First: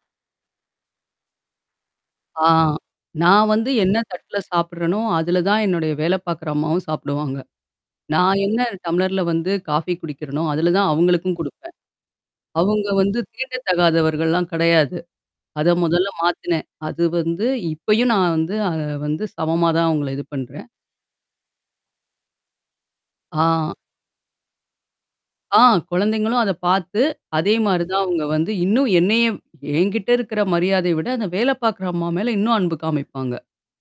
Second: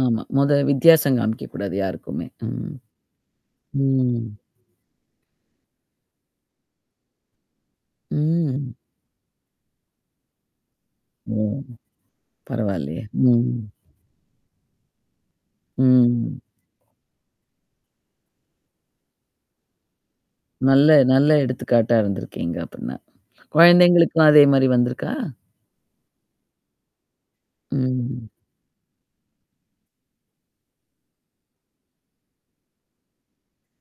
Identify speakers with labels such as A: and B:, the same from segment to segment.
A: ஆமா, மொத வித்தியாசம் காமிக்கக்கூடாது யாருக்குமே,
B: ஆ.
A: ம்.
B: நான் வந்து என்னா
A: ம்.
B: தட்டுல சாப்படுறேனோ, அதுல தான் என்னுடைய வேலை பாக்கற அம்மாவும் சாப்டுவாங்க. நான் என்னா
A: ம்.
B: டம்ளர்ல வந்து காஃபி குடிக்கிறேனோ, அதுல தான் அவுங்களுக்கும்
A: ம்.
B: குடுப்பேன். அவுங்க
A: பரவால்லயே!
B: வந்து
A: ம்.
B: தீண்ட தகாதவர்கள்லாம் கிடையாது. அத மொதல்ல
A: ம்.
B: மாத்தினேன். அது வந்து இப்பயும் நான் வந்து அத வந்து சமமா தான் அவுங்கள இது பண்றேன்.
A: நல்ல நல்ல எடுத்துக்காட்டா இருந்திருக்கீங்க! அப்டின்னா.
B: ஆ.
A: குழந்தைங்களுக்கு அதே மாரி வந்திருக்கா?
B: ஆ குழந்தைங்களும் அத பாத்து, அதே மாரி தான் அவுங்க
A: ம்.
B: வந்து இன்னும் என்னையும் என்கிட்ட இருக்கிற மரியாதைய விட, அந்த வேல பாக்குற அம்மா மேல இன்னும் அன்பு காமிப்பாங்க.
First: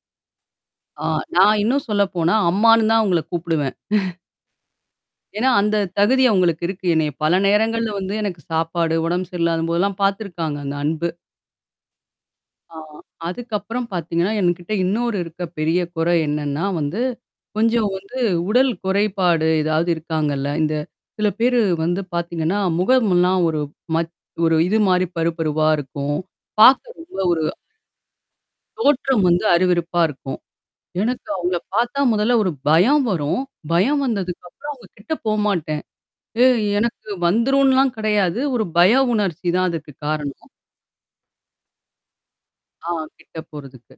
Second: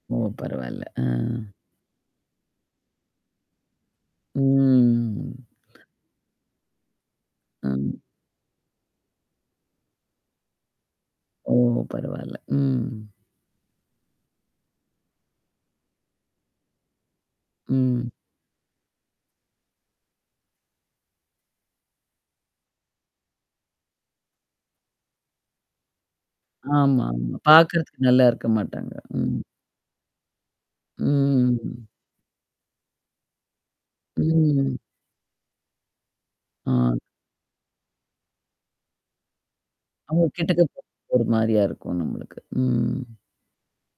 A: ஓ! பரவால்ல. அ.
B: ஆ நான் இன்னும் சொல்ல போனா, அம்மான்னு தான் அவுங்கள கூப்பிடுவேன்.
A: ம்.
B: ஏன்னா, அந்த தகுதி அவுங்களுக்கு இருக்கு. என்னைய பல நேரங்கள்ல
A: ஆம்.
B: வந்து எனக்கு சாப்பாடு உடம்பு சரியில்லாதம்போதெல்லாம் பாத்துருக்காங்க, அந்த அன்பு.
A: ஓ! பரவால்ல.
B: ஆ
A: ம்.
B: அதுக்கப்புறம் பாத்தீங்கன்னா, என்கிட்ட இன்னொரு இருக்க பெரிய குறை என்னான்னா வந்து, கொஞ்சம்
A: ம்.
B: வந்து உடல் குறைபாடு ஏதாவது இருக்காங்கல்ல? இந்த சில பேரு வந்து பாத்தீங்கன்னா, முகம்ல்லாம் ஒரு மத் ஒரு இது மாரி பரு பருவா இருக்கும். பாக்க
A: ஆமாமா,
B: ரொம்ப ஒரு
A: பாக்கறதுக்கு நல்லா இருக்க மாட்டாங்க.
B: தோற்றம்
A: ம்.
B: வந்து அருவெறுப்பா இருக்கும். எனக்கு அவங்கள
A: ம்.
B: பாத்தா, முதல்ல ஒரு பயம் வரும். பயம் வந்ததுக்கப்புறம்,
A: ம்.
B: அவுங்க கிட்ட போமாட்டேன். ஏ
A: ஆ.
B: எனக்கு வந்துரும்ன்லாம் கெடையாது. ஒரு பய உணர்ச்சி தான் அதுக்கு
A: அவுங்க
B: காரணம்.
A: கிட்டக்க ஒரு மாரியா இருக்கும் நம்மளுக்கு.
B: ஆ,
A: ம்.
B: கிட்ட போறதுக்கு.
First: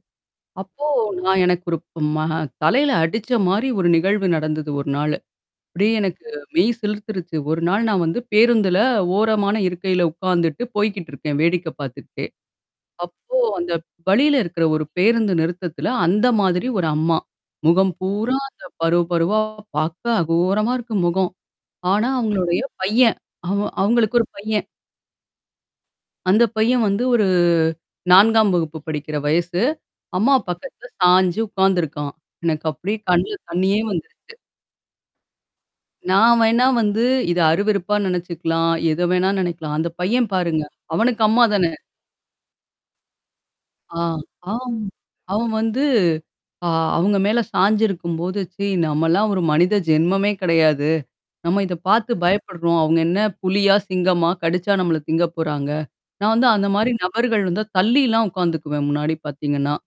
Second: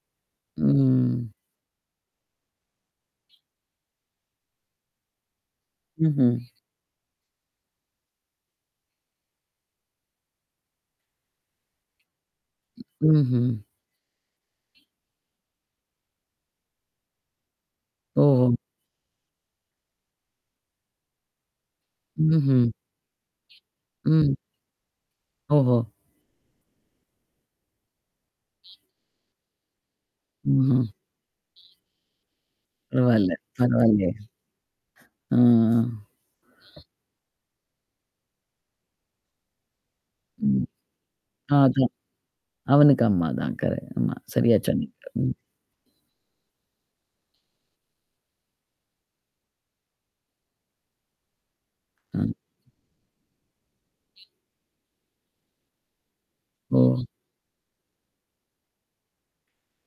B: அப்போ
A: ம்.
B: நான் எனக்கு ஒரு ம ஹ தலையில அடிச்ச மாரி, ஒரு நிகழ்வு நடந்தது 1 நாளு. அப்டியே எனக்கு
A: ம்ஹ்ம்.
B: மெய் சிலுர்த்துருச்சு. 1 நாள் நான் வந்து பேருந்துல ஓரமான இருக்கையில உக்காந்துட்டு போய்க்கிட்டு இருக்கேன். வேடிக்கை பாத்துக்கிட்டே, அப்போ
A: ம்ஹ்ம்.
B: அந்த வழியில இருக்கிற ஒரு பேருந்து நிறுத்தத்தில, அந்த மாதிரி ஒரு அம்மா. முகம் பூரா
A: ஓஹோ!
B: அந்த பருவு பருவா பாக்க அகோரமா இருக்கு முகம். ஆனா, அவங்களுடைய
A: ம்ஹ்ம்.
B: பையன். அவன் அவுங்களுக்கு ஒரு
A: ம்.
B: பையன்.
A: ஓஹோ!
B: அந்த பையன் வந்து ஒரு 4 வகுப்பு படிக்கிற வயசு. அம்மா
A: ம்ஹ்ம்.
B: பக்கத்தல சாஞ்சு உக்காந்துருக்கான். எனக்கு அப்டியே
A: பரவால்ல,
B: கண்ல தண்ணீயே
A: பரவால்லையே.
B: வந்துருச்சு.
A: ஆ
B: நான் வேணா வந்து, இத அருவருப்பா நெனச்சுக்கலாம். எத வேணா நெனைக்கலாம். அந்த பையன் பாருங்க
A: ம்.
B: அவனுக்கு அம்மா தானே!
A: அதான், அவனுக்கு அம்மா தான் கரெ
B: ஆ,
A: ஆமா. சரியா
B: ஆம்
A: சொன்னீங்க. ம்.
B: அவன் வந்து ஆ அவுங்க மேல சாஞ்சிருக்கும்போது, ச்சீ நம்மல்லாம் ஒரு மனித ஜென்மமே கிடையாது. நம்ம இத பாத்து
A: அ.
B: பயப்படுறோம். அவுங்க என்னா புலியா? சிங்கமா? கடிச்சா நம்மள திங்க போறாங்க? நான் வந்து அந்த மாரி
A: ஓ!
B: நபர்கள் வந்தா தள்ளிலாம், உக்காந்துக்குவேன், முன்னாடி பாத்தீங்கன்னா.